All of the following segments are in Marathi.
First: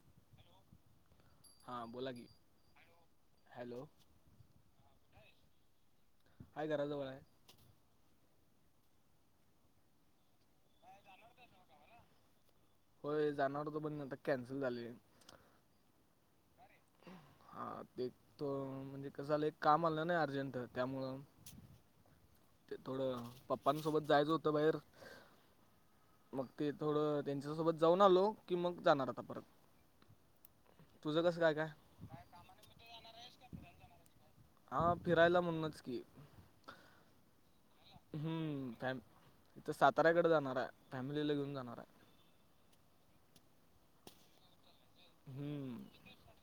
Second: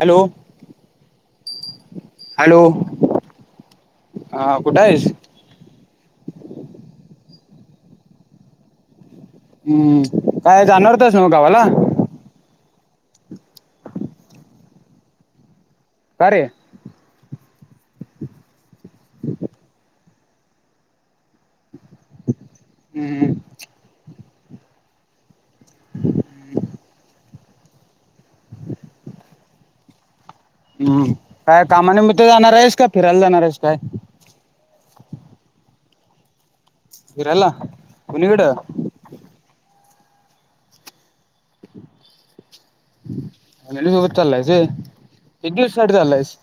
हॅलो हां बोला की हॅलो हॅलो हा कुठ आहेस काय कराज बला आहे हम्म काय जाणारणारतस म कावाला हो जाणार तर बण आता कॅन्सल झाले का रे हा ते तो म्हणजे कसं आलं एक काम आलं ना अर्जंट त्यामुळं ते थोडं हम्म पप्पांसोबत जायचं होतं बाहेर मग ते थोडं त्यांच्या सोबत जाऊन आलो कि मग जाणार आता परत हम्म काय कामान निमित्त जाणार आहेस का फिरायला जाणार आहेस काय हा फिरायला म्हणूनच की फिरायला कुणीकडं हम्म फॅम इथ साताऱ्याकडे जाणार आहे फॅमिलीला घेऊन जाणार आहे अलेली सोबत चाललायस वय किती हम्म, दिवसासाठी चाललायस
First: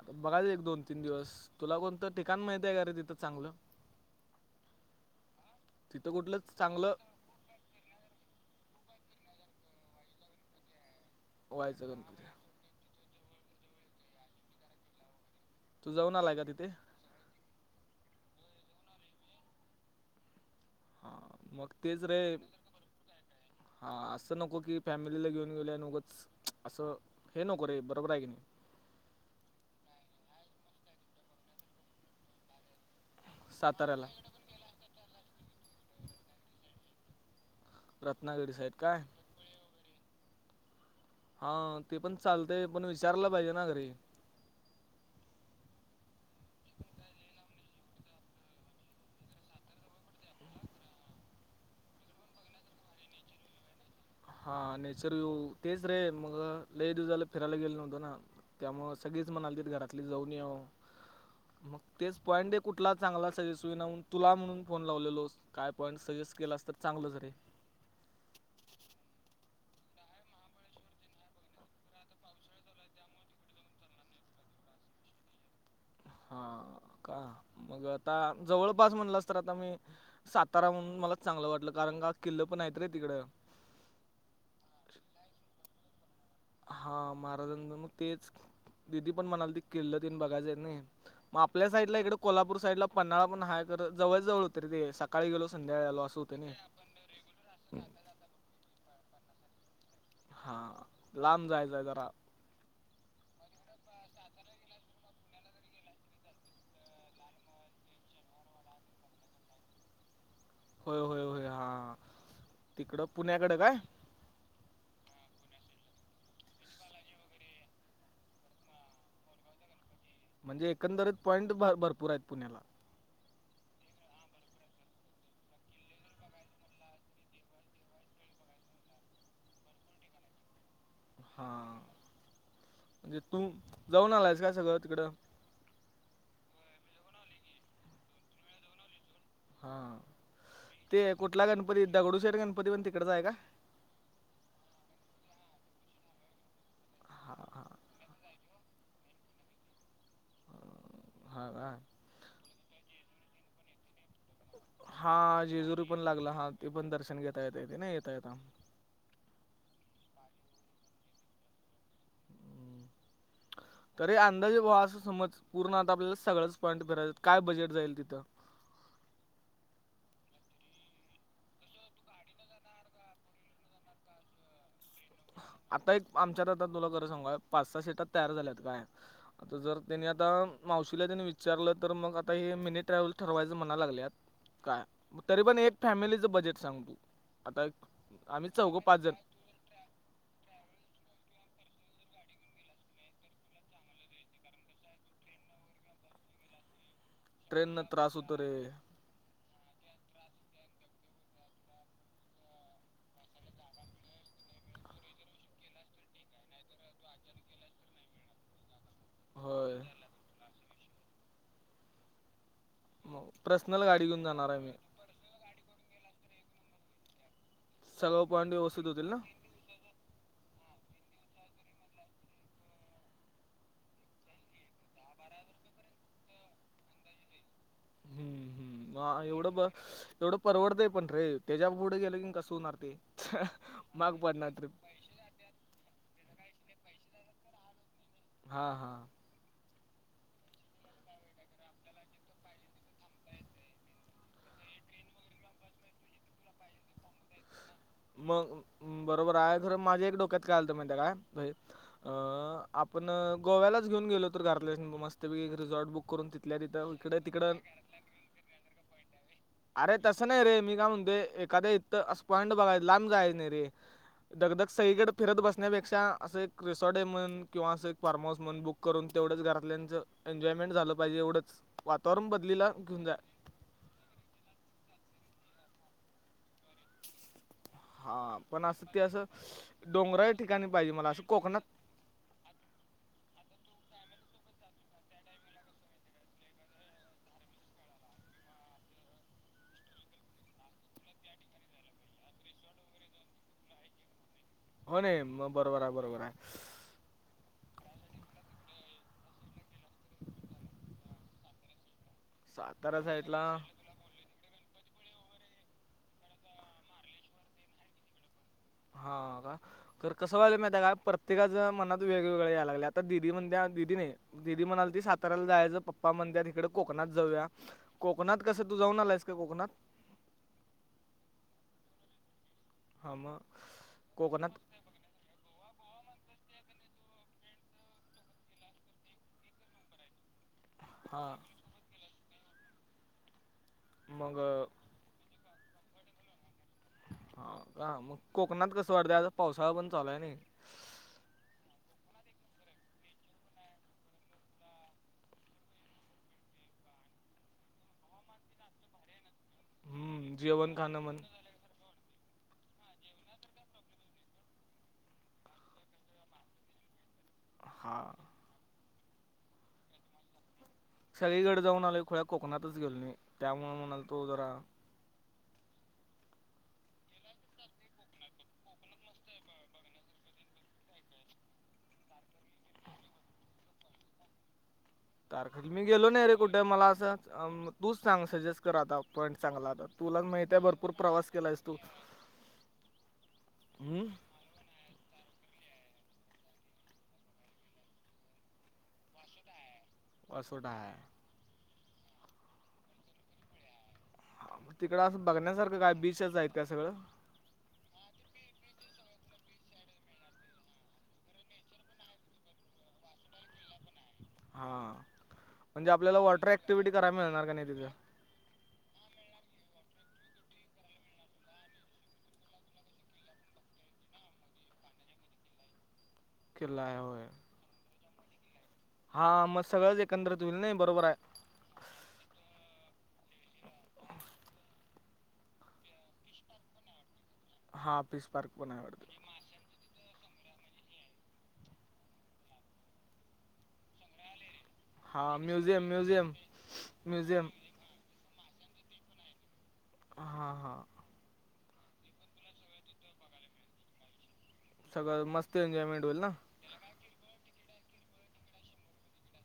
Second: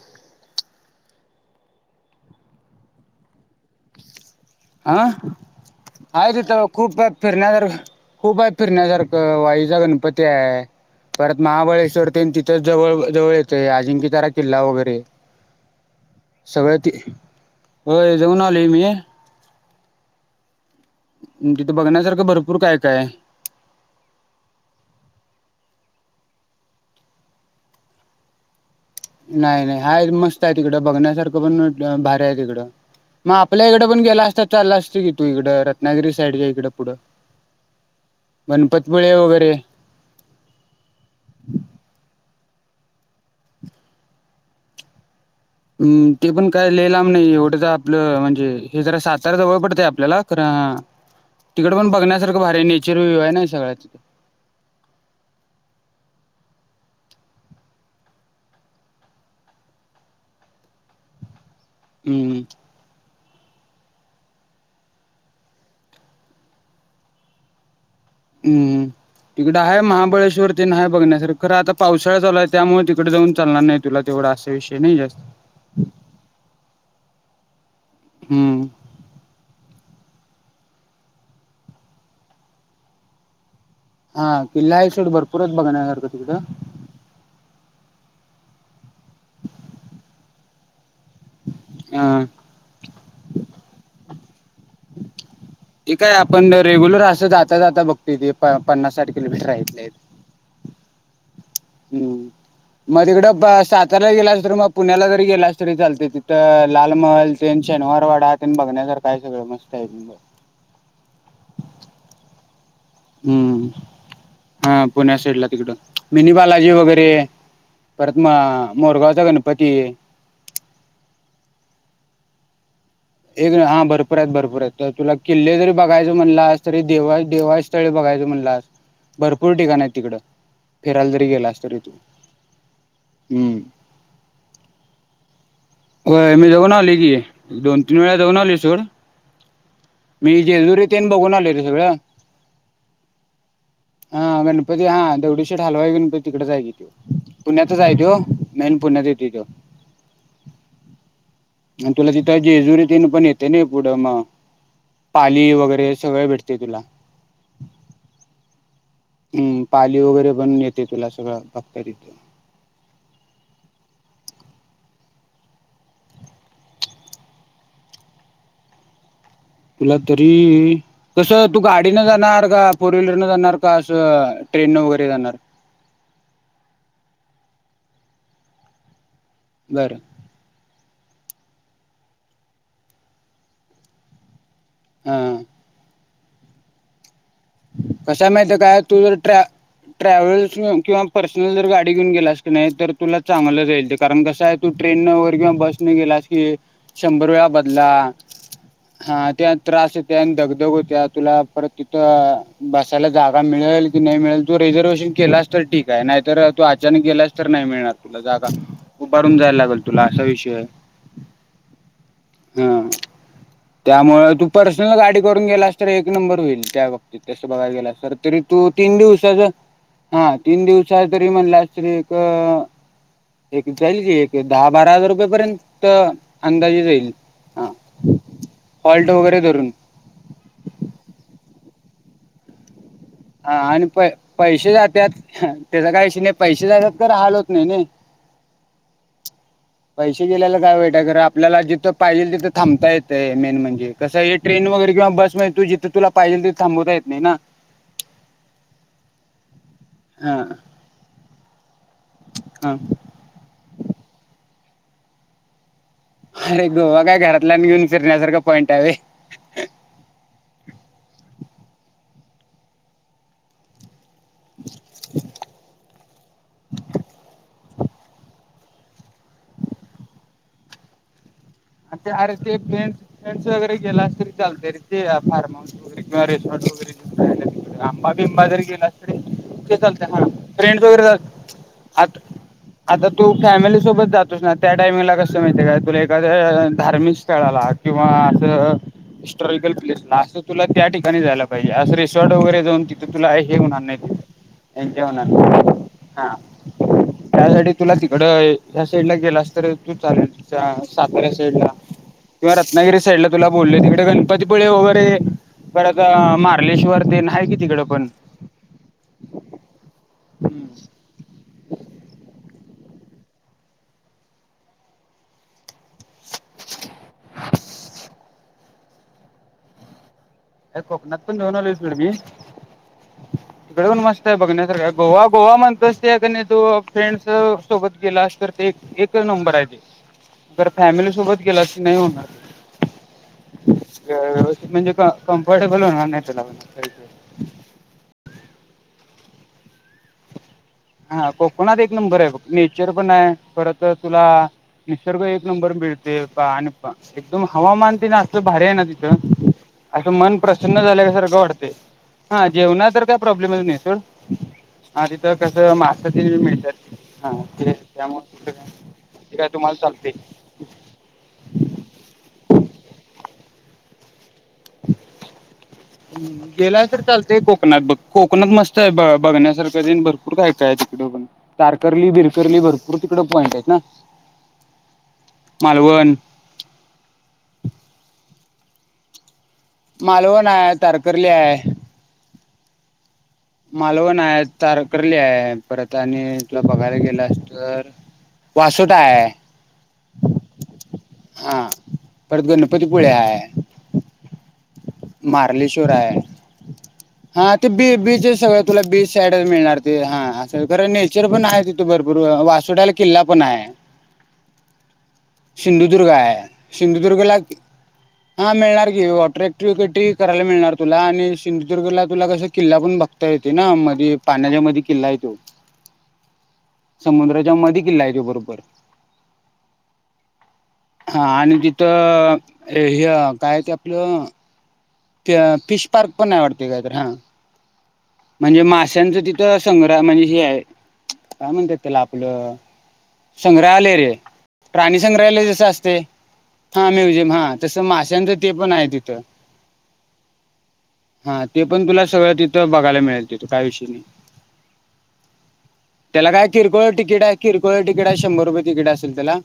आता बघायचं एक दोन तीन दिवस तुला कोणतं ठिकाण माहती आहे का रे तिथं चांगलं हह आहेत कुठलंच तिथं खूप चांगलं फिरण्यासारखे खूप आहेत फिरण्यासारखं वाईचा गणपती आहे परत व्हायचं महाबळेश्वर ते आणि गणपती तिथंच जवळ जवळ येते अजिंक्यतारा किल्ला वगैरे तू जाऊन आलाय का तिथे सगळं ती होय जाऊन आली मी हा तिथे मग तेच रे बघण्यासारखं भरपूर काय काय हा असं नको की फॅमिलीला घेऊन गेऊल्या नक च असं हे नको बरोबर आहे की नाही नाही नाही हाय मस्त आहे तिकडं बघण्यासारखं पण भारी आहे तिकडं मग आपल्या इकडं पण साताऱ्याला गेला असता चालला असतं की तू इकड रत्नागिरी साईडच्या इकड पुढं रत्नागिरी साईड काय गणपतीपुळे वगैरे हा ते पण चालतय पण विचारलं पाहिजे ना घरी हम् ते पण काय लईलाम नाही एवढं तर आपलं म्हणजे हे जरा साताारा जवळ पडतय आपल्याला खण हा तिकडे पण बघण्यासारखं भारी नेचर व्ह्यू आहे ना सगळ्या तथ हा न सर तेच रे मग लई दिू झाला फिरायला गेल नव्हतं ना त्यामु सगळे च म्हणाली घरातली जाऊन ये मग तेच हम्म पॉईंट हे कुठला चांगलाच तुला म्हणून फोन लावलेलो काय पॉईंट सजेस्ट केला अस तर चांगलं रे हम्म तिकडं आहे महाबळेश्वर त नाही बघण्यासर खरं आता पावसाळा चालू आहे त्यामुळे तिकडे जाऊन चालणार नाही तुला तेवढा विषय नाही जास्त हा का मग आता हम्म जवळपास म्हणलास तर आता मी सातारा म्हणून मला चांगलं वाटलं कारण का किल्ल पण आहेतत रे तिकड हा किल् ह सोड भरपूरच बघनगरतिथो हा महाराजां मग तेच दिदी पण म्हणाल त किल्लं त बघायचं आहे नाही मग आपल्या साईडला इकडे हा कोल्हापूर साईडला पन््हाळा पण हाय जवळ जवळ होत र ते सकाळी गेलो संध्याकाळी ते आलो काय असं होतं आपण नाही रेग्युलर असं जाता जाता बघत ते पन्नास साठ किलोमीटर राहले हा लांब जायचं आहे जरा हम्म मध्येकडं सात आला गेला अस त मग पुण्याला जरी गेलास तरी चालते तिथं लालमहल ते शेनिवारवाडा ते बघण्या काय सगळं मस्त आहे तु. होय होय. हा तिकडं पुण्याकडं हम्म कायं. हा पुण्यासाईडला तिकडं मिनी बालाजी वगैरे. परत मगं मोरगावचा गणपती. म्हणजे एकंदरीत पॉइंट भरपूर आहेत पुण्याला. एक हा भरपूर आहेत भरपूर आहेत, तर तुला किल्ले जरी बघायच म्हणलासं तरी देवा देवाची स्थळे बघायं [unintelligible] म्हणलासं भरपूर ठिकाणं आहेत तिकडं. फिरायला जरी हा गेलास तरी तू म्हणजे तू हम्म. जाऊन आलायसं काय सगळं तिकडं. हो मी जाऊन आलोय की दोन तीन वेळा जाऊन आलोय सोड. हा मी जेजुरी ते तेन बघून कुठला आलोय रे गणपती सगळं. दगडूशेठ गणपती पण तिकडचं आहे का? हा गणपती हा तेवढ - दगडूशेठ हलवाई गणपती तिकडेच आहे की तो हा हा पुण्यातच तो मेन पुण्यात येतोयं हा का आणि तुला तिथं जेजुरी तेन पण येते नाही पुढं मगं. हा जेजुरी पण लागला हा भेटतंय ते तुला. पण दर्शन घेता येतयं. नाही येता येता. हम्म पाली वगैरे बनून येते तुला सगळं भक्त तिथे. अरे अंदाजे व असं समजं पूर्ण आता आपल्याला सगळंच पॉईंट फिरायचं काय बजेट जाईल तिथं. आपला तरी कसं तू गाडीनं जाणार का फोर व्हीलर न जाणार का असं ट्रेनन वगैरे. जाणार? आता एक आमच्यात आता तुला खरं सांगू पाच सहा सीटात तयार झाल्यात कायं. आता जर बरं त्यांनी आता. मावशीला त्याने विचारलं तर मग आता हे मिनी ट्रॅव्हल ठरवायचे म्हणा लागलेत. काय हा. तरी पण एक फॅमिलीचं बजेट सांग तू. आता एक- कशा आम्ही माहिती चौघं काय पाच तू जर जण ट्रॅ - ट्रॅव्हल्स किंवा पर्सनल जर गाडी घेऊन गेलास की नाही, तर तुला चांगलं जाईल. ते कारण कसं आहे तू ट्रेन- किंवा बसने गेला क शंभर वेळा ट्रेननं बदला त्रास होतो रे हा त्या त्रास येत्या आणि दग दग होत्या तुला परत तिथं. बसायला जागा मिळेल की नाही मिळेल तू रिझर्वेशन केलास तर ठीक आहे नाहीतर तू अचानक गेलास तर. नाही मिळणार तुला जागा उभारून जायला होय लागेल तुला असा विषय आहे. हा मग पर्सनल गाडी घेऊन त्यामुळे तू जाणार आहे मी पर्सनल गाडी करून गेलास तर एक नंबर होईल त्या- तसं बघायला गेलास सगळं तरी पॉईंट तू व्यवस्थित तीन होतील ना दिवसाचं. हा तीन दिवसाच तरी म्हणला तरी एक एक जाईल की एक दहा बारा हजार रुपया पर्यंत अंदाजे जाईल. हा हम्म फॉल्ट हम्म वगैरे एवढं बघं धरून एवढं परवडतं पण रे. त्याच्या पुढे गेलो की कसं होणार ते. हा आणि प महाग पडणार ट्रिप पैसे जातेत त्याचा काही विषय नाही. पैसे जात्यात खरं हाल होत नाही नाही. हा हा. पैसे गेल्याला काय वाईटय खर आपल्याला जिथं पाहिजेल तिथं थांबता येतय मेन म्हणजे कसं हे ट्रेन. वगैरे किंवा बस म तू जिथं तुला पाहिजे तिथ थांबवता येत नाही ना. मगं बरोबर आहे खरं माझ्या एक डोक्यात हां काय आलत माहिती कायं. अ हां आपण गोव्यालाच घेऊन गेलो तर घरतल्यासनी मस्तं पैकी एक रिझॉर्ट बुक. करून तिथल्या अरे तिथं गोवा काय इकडं तिकडं घरातल्यांना घेऊन फिरण्यासारखा पॉईंट आहे - अरे तसं नाही रे मी कायं म्हणतोय एखाद्या इथं असं पॉईंट बघाय लांब जायचं नाही रे. दगदग सगळीकडे फिरत बसण्यापेक्षा असं एक रिसॉर्ट आहे म्हण- किंवा असं एक फार्म हाऊस म्हण बुक करून तेवढच घरातल्यांच एन्जॉयमेंट झालं पाहिजे एवढचं आणि ते अरे ते फ्रेंड्स फ्रेंड्स वगैरे गेलास तरी चालतयं ते. फार्म हाऊस वगैरे किंवा रेस्टॉरंट वगैरे. घेऊन राहिलेलं. आमबा हां बिंबा जर पण असं गेला ते तरी असं ते चालत हा डोंगराळ ठिकाणी फ्रेंड पाहिजे वगैरे मला असं कोकणात आता आता तू फॅमिली सोबत जातोस ना त्या टाइमिंगला कसं माहितीय काय तुला एका धार्मिक स्थळाला किंवा असं हिस्टॉरिकल प्लेस ला असं तुला त्या ठिकाणी जायला पाहिजे असं रिसॉर्ट वगैरे जाऊन तिथ तुला हे होणार नाही हो एन्जॉय नाही मग होणार बरोबर आहे बरोबर आहे नाही तुला तिकड ह साईड ला गेलास तर तू चालेल सातार्या साईड ला किंवा रत्नागिरी सातारा साईड ला तुला साईडला बोलले तिकडे गणपतीपुळे वर परत मारलेश्वर ते आहे कि तिकड पण हा का तर कसं वालं माता का प्रत्येका मनात वेगवेग या लाग आतादी म्हण दीदी म्हणाली ती सातारया ला जायचं पापा म्हणतेत इकडे कोकणात जाऊया कोकणात कसं तू जाऊन आलायस का कोकणात [unintelligible] हा मग तकडेन मस्त आहे कोकणात बघण्यासारख गोवा गोवा म्हणत त्या तो फ्रेंड् सोबत गेला अस तर ते एक नंबर आहे ते तर हा फॅमिलीसोबत गेला की नाही होणार मग अं, व्यवस्थित म्हणजे कम्फर्टेबल होणार नाय तुला पण हा का मग कोकणात कस अर्ध्या आ पावसाळा पण चालू आहे ना हा कोकणात एक नंबर आहे नेचर पण आहे खर तर तुला निसर्ग एक नंबर पिळते प आणि प एकदम हवामान ते ना असत भारी आहे ना तिथं असं हम्म मन जेवण प्रसन्न खाणं झाल्या का म्हण सारखं वाटते हा जेवणा तर काही प्रॉब्लेमच नाही सोड हा तिथं कस मासा ती मिळतात हा ते हा त्यामु ते काय तुम्हाला चालते सगळीकडे जाऊन आलो खोळ्या कोकणातच गेल नाही त्यामुळे म्हणाल तो जरा [unintelligible] गेलाय तरर चालतय कोकणात बघ कोकणात मस्त आहे ब बघण्यासारखं दे भरपूर काय काय आहे तिकड तारकर्ली बिरकर्ली भरपूर तिकड पॉइंट आहेत ना तारख मी गेलो मालवण नाही रे कुठे मला असं तूच सांग सजेस्ट कर आता चांगला आता तुला मालवण माहित आहे भरपूर तारकर्ली प्रवास केलाय आहे तो मालवण आहे तारकर्ली आहे. परत आणि तथलं बघायला गेलं अस तर वासोटाय वसोटा आहे ह परत गणपतीपुळे आहे. हा, मग तिकडं असं बघण्यासारखं मारलेश्वर काय आहे बीचच आहेत का सगळं हा ते बी बीच आहे सगळं तुला बीच साईडच मिळणार ते हा असं खरं नेचर पण आहे तिथे भरपूर वासुडाला किल्ला पण आहे हा म्हणजे सिंधुदुर्ग आपल्याला आहे वॉटर ऍक्टिव्हिटी करायला सिंधुदुर्ग ला मिळणार का नाही तिथं हा मिळणार [unintelligible] टी करायला मिळणार तुला आणि सिंधुदुर्गला तुला कस किल्ला पण बघता येते ना मध्ये पाण्या किल्ला येतो किल्ला आहे होय समुद्राच्या म किल्ला आहे तो बरोबर हा मग सगळंच एकंदरीत होईल नाही बरोबर आहे हा आणि तिथं हे मग काय ते आपलं फिश पार्क पण आवडते काहीत हा हा फिश पार्क म्हणजे पण आहे वाटतं माशांचं तिथं संग्र म्हणजे काय म्हणतात त्याला आपलं संग्रहालय रे प्रणी हा संग्रहालय जस म्युझियम असते म्युझियम हा म्युझियम हा तसं माशांच ते पण आहे तिथ हां हां हा ते पण तुला सगळं तिथ बघायला मिळेल तथो काय विषयी नाही. सगळं मस्त एन्जॉयमेंट होईल ना त्याला काय किरकोळ तिकीट आहे किरकोळ तिकीड आहे शंभर रुपये तिकीट असेल त्याला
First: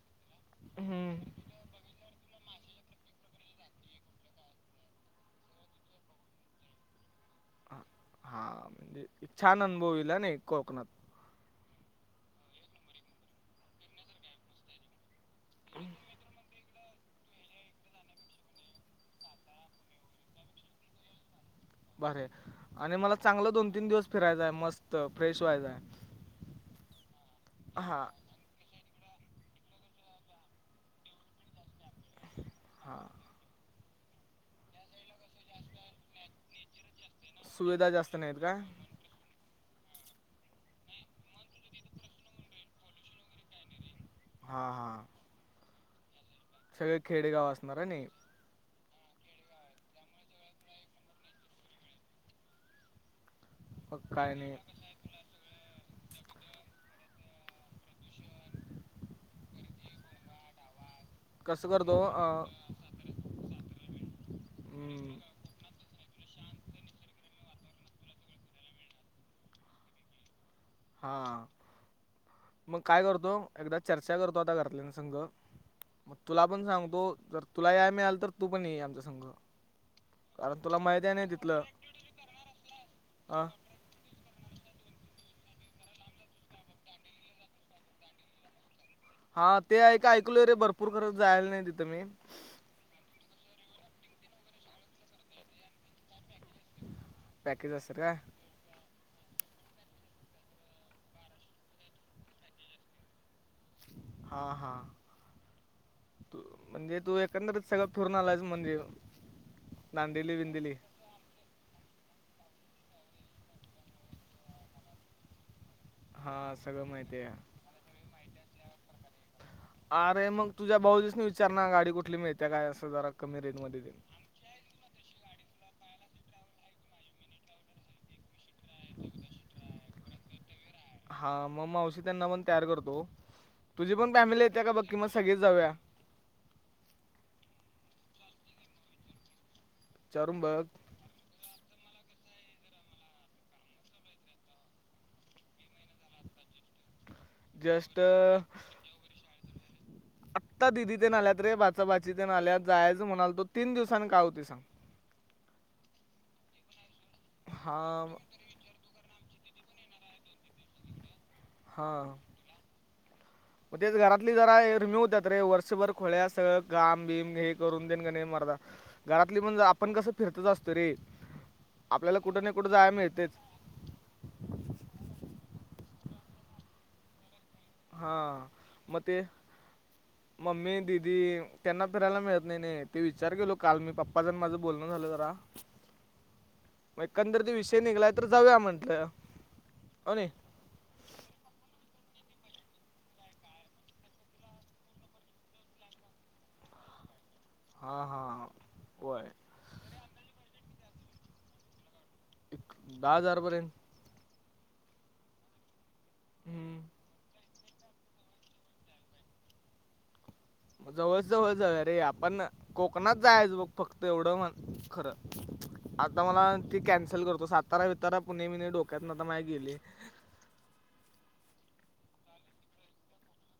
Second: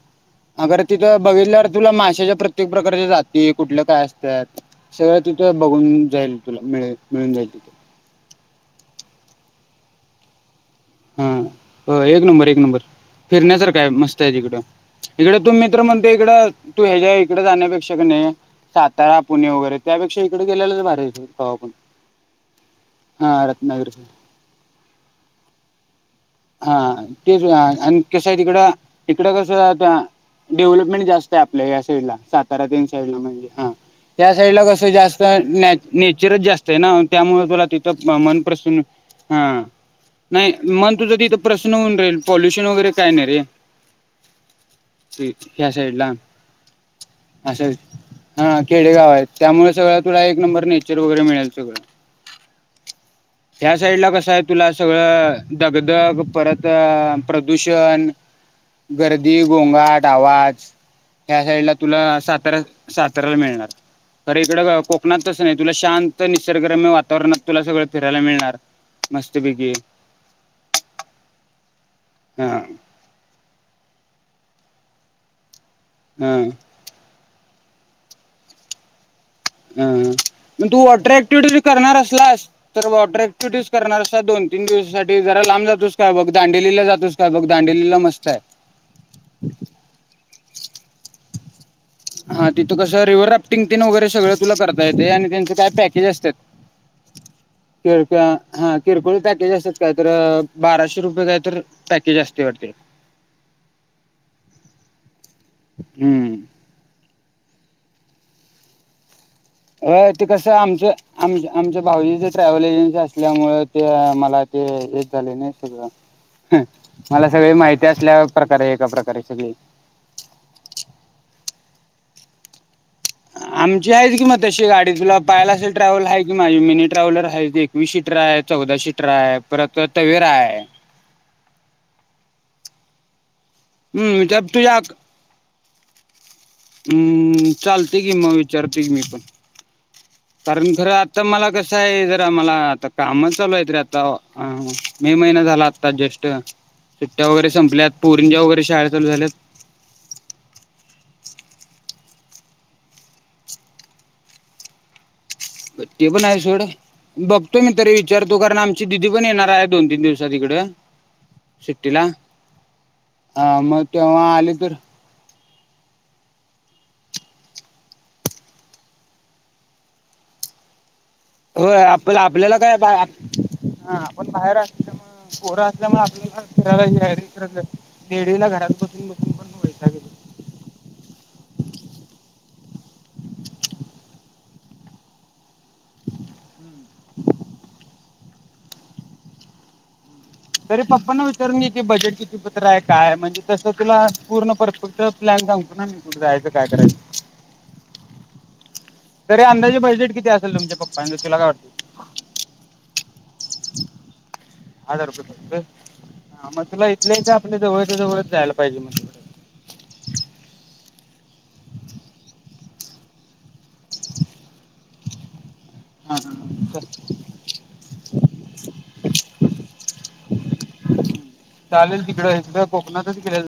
अगर हम्म तिथं बघितल्यावर तुला माशाच्या प्रत्य प्रत्येक प्रकारच्या जाती कुठल्या काय असतात सगळं तिथं बघून जाईल तुला मिळे मिळून जाईल [inaudible] हा म्हणजे छान अनुभवला ना कोकणात. हा एक नंबर एक नंबर फिरण्यासारखा मस्त आहे तिकडं. इकडे तू मित्र म्हणते इकडं तू ह्याच्या्या इकडे जाण्यापेक्षा कणी सातारा, पुणे वगैरे त्यापेक्षा इकडे गेलेलेच भारी. आपण बर आणि मला हां चांगलं दोन, तीन रत्नागिरी दिवस फिरायचाय मस्त, फ्रेश व्हायचाय. हा तेच आणि कशा आहे तिकडं तिकड कसं डेव्हलपमेंट जास्त आहे आपल्या डला सातारा तेन हां साईड ला म्हणजे हा. त्या साईड ला कसं जास्त न नेचरच जास्त आहे ना. त्यामुळे तुला तिथ सुविधा जास्त नाहीत मन का प्रसन्न ह नाही. मन तुझ तिथं प्रश्न होऊन राहील पॉल्युशन वगैरे काय नाही रे. हा हा. त्या साईटला. सगळं खेडेगाव असणार अणि. हा खेडेगाव आहेत. त्यामुळे सगळं तुला एक नंबर नेचर वगैरे मिळेल सगळं. त्या साइड मग ला कसं काय आहे नाही तुला सगळं ढग परत प्रदूषण गर्दी, गोंगाट, आवाज. ह्या साईड कसं ला करतो तुला अं, सातारा साताऱ्याला मिळणार. खरं इकडं हम्म, कोकणात तसं नाही, तुला शांत निसर्गरम्य वातावरणात तुला सगळं फिरायला मिळणार. मस्त पैकी. हा. मग काय करतो एकदा चर्चा करतो आता घरातल्या संग मग हा तुला पण सांगतो, जर तुला या मिळाल तर तू पण ये आमच्या संग. हम्म. कारण मग तुला तू माहिती वॉटर आहे नाही ऍक्टिव्हटीज तिथलं करणार असलास, तर वॉटर अं, ऍक्टिव्हिटीज करणार अस दोन, तीन दिवसासाठी जरा लांब जातोस का बघ दांडेलीला जातोस काय बघ? दांडडेलीला मस्त आहे. हा ते आहे का ऐकलय रे भरपूर खरच जायला नाही तिथ. हा. तिथं कसं रिव्हर राफ्टिंग तेन वगैरे सगळं तुला करता येते आणि त्यांचे काय पॅकेज असतात. पॅकेज असेल काय [unintelligible] किरकोळ पॅकेज असतात काय तर बाराशे रुपये काय तर पॅकेज असते वाटत. हा हा. हम्म म्हणजे तू एक एकंदरीत सगळे फिरून आलईस म्हण अ ते कसं आमच आम आमच भाऊजीचे ट्रॅव्हल एजन्सी असल्यामुळे ते मला ते येत झालय ने. हा सगळं माहिती मला आहे. सगळी माहिती असल्या प्रकारे एका प्रका अरे मग तुझ्या भाऊजीसनी विचारणा गाडी कुठली मिळते काय अस. आमची आहे कि म तशी गाडी तुला पाहायला असेल ट्रॅव्हल आहे. माझी मिनी ट्रॅव्हलर आहे, एकवीस सीटर आहे, चौदा सीटर आहे परत तवेरा आहे. हा मग मावशी त्यांना पण तयार करतो, तुझी पण हम्म विचार फॅमिली येते का तुझ्या बघ की मग सगळीच जाऊया. हम्म. चालते की मग विचारतो घे मी पण. विचारून बघ कारण खरं आता मला कसं आहे ज मला आता काम चालू आहेेत रे आता मे महिना झाला आता जस्ट. सुट्ट्या वगैरे संपल्या जस्ट पोरंजा वगैरे शाळा चालू झाल्यात. भाचा भाची तेन आल्यात जायच म्हणाल तो तीन दिवसांनी का होतय सांग? ते पण आहे सोड बघतो मी तरी हा विचारतो कारण आमची दिदी पण येणार आहे दोन, तीन दिवसात इकड सुट्टीला. हा हा मग तेच तेव्हा घरातली आले जरा तर रिम्यू होत्या रे व भर खुळ्या सगळं काम बीम हे करून तेन की हे मर्दा घरातली आपण कसं फिरतच असतो रे. हो. आप कुठं ना आपल्याला कुठं काय बा जायला मिळतेच आपण बाहेर असल्यामुळ पोर त्यामुळे आपल्याला हां वेडीला घरात मग बसून ते बसून पण वैताग येतो मम्मी दिदी त्यांना फिरायला मिळत नाही नाही ते विचार केेलो काल मी पप्पाचं अन माझं बोलणं झालं जरा एकंदरीत विषय निघलाय तर जाऊया म्हंटल. होण्य. तरी पप्पांनां विचारून घे की बजेट किती पतर आहे काय म्हणजे तसं तुला पूर्ण परफेक्ट प्लॅन सांगतो ना मी कुठं जायचं काय करायचं. हा हा. तरी अंदाजे बजेट किती असेल तुमच्या पप्पांचं तुला काय वाटतय? एक दहा हजार पर्यंत. दहा हजार रुपये पर्यंत होय मग हम्म. तुला इथल्या इथं जवळच्या जवळच जायला पाहिजे मग जवळचं जवळ जाऊया रे आपण कोकणात जायचं बघ फक्त एवढं म्हण खरं हां आता मला ती हां कॅन्सल करतो सातारा बितारा पुणे बिने मी डोक्यातनं आता माया गेलय. चालेल तिकडं इकडं कोकणातच फिरायला.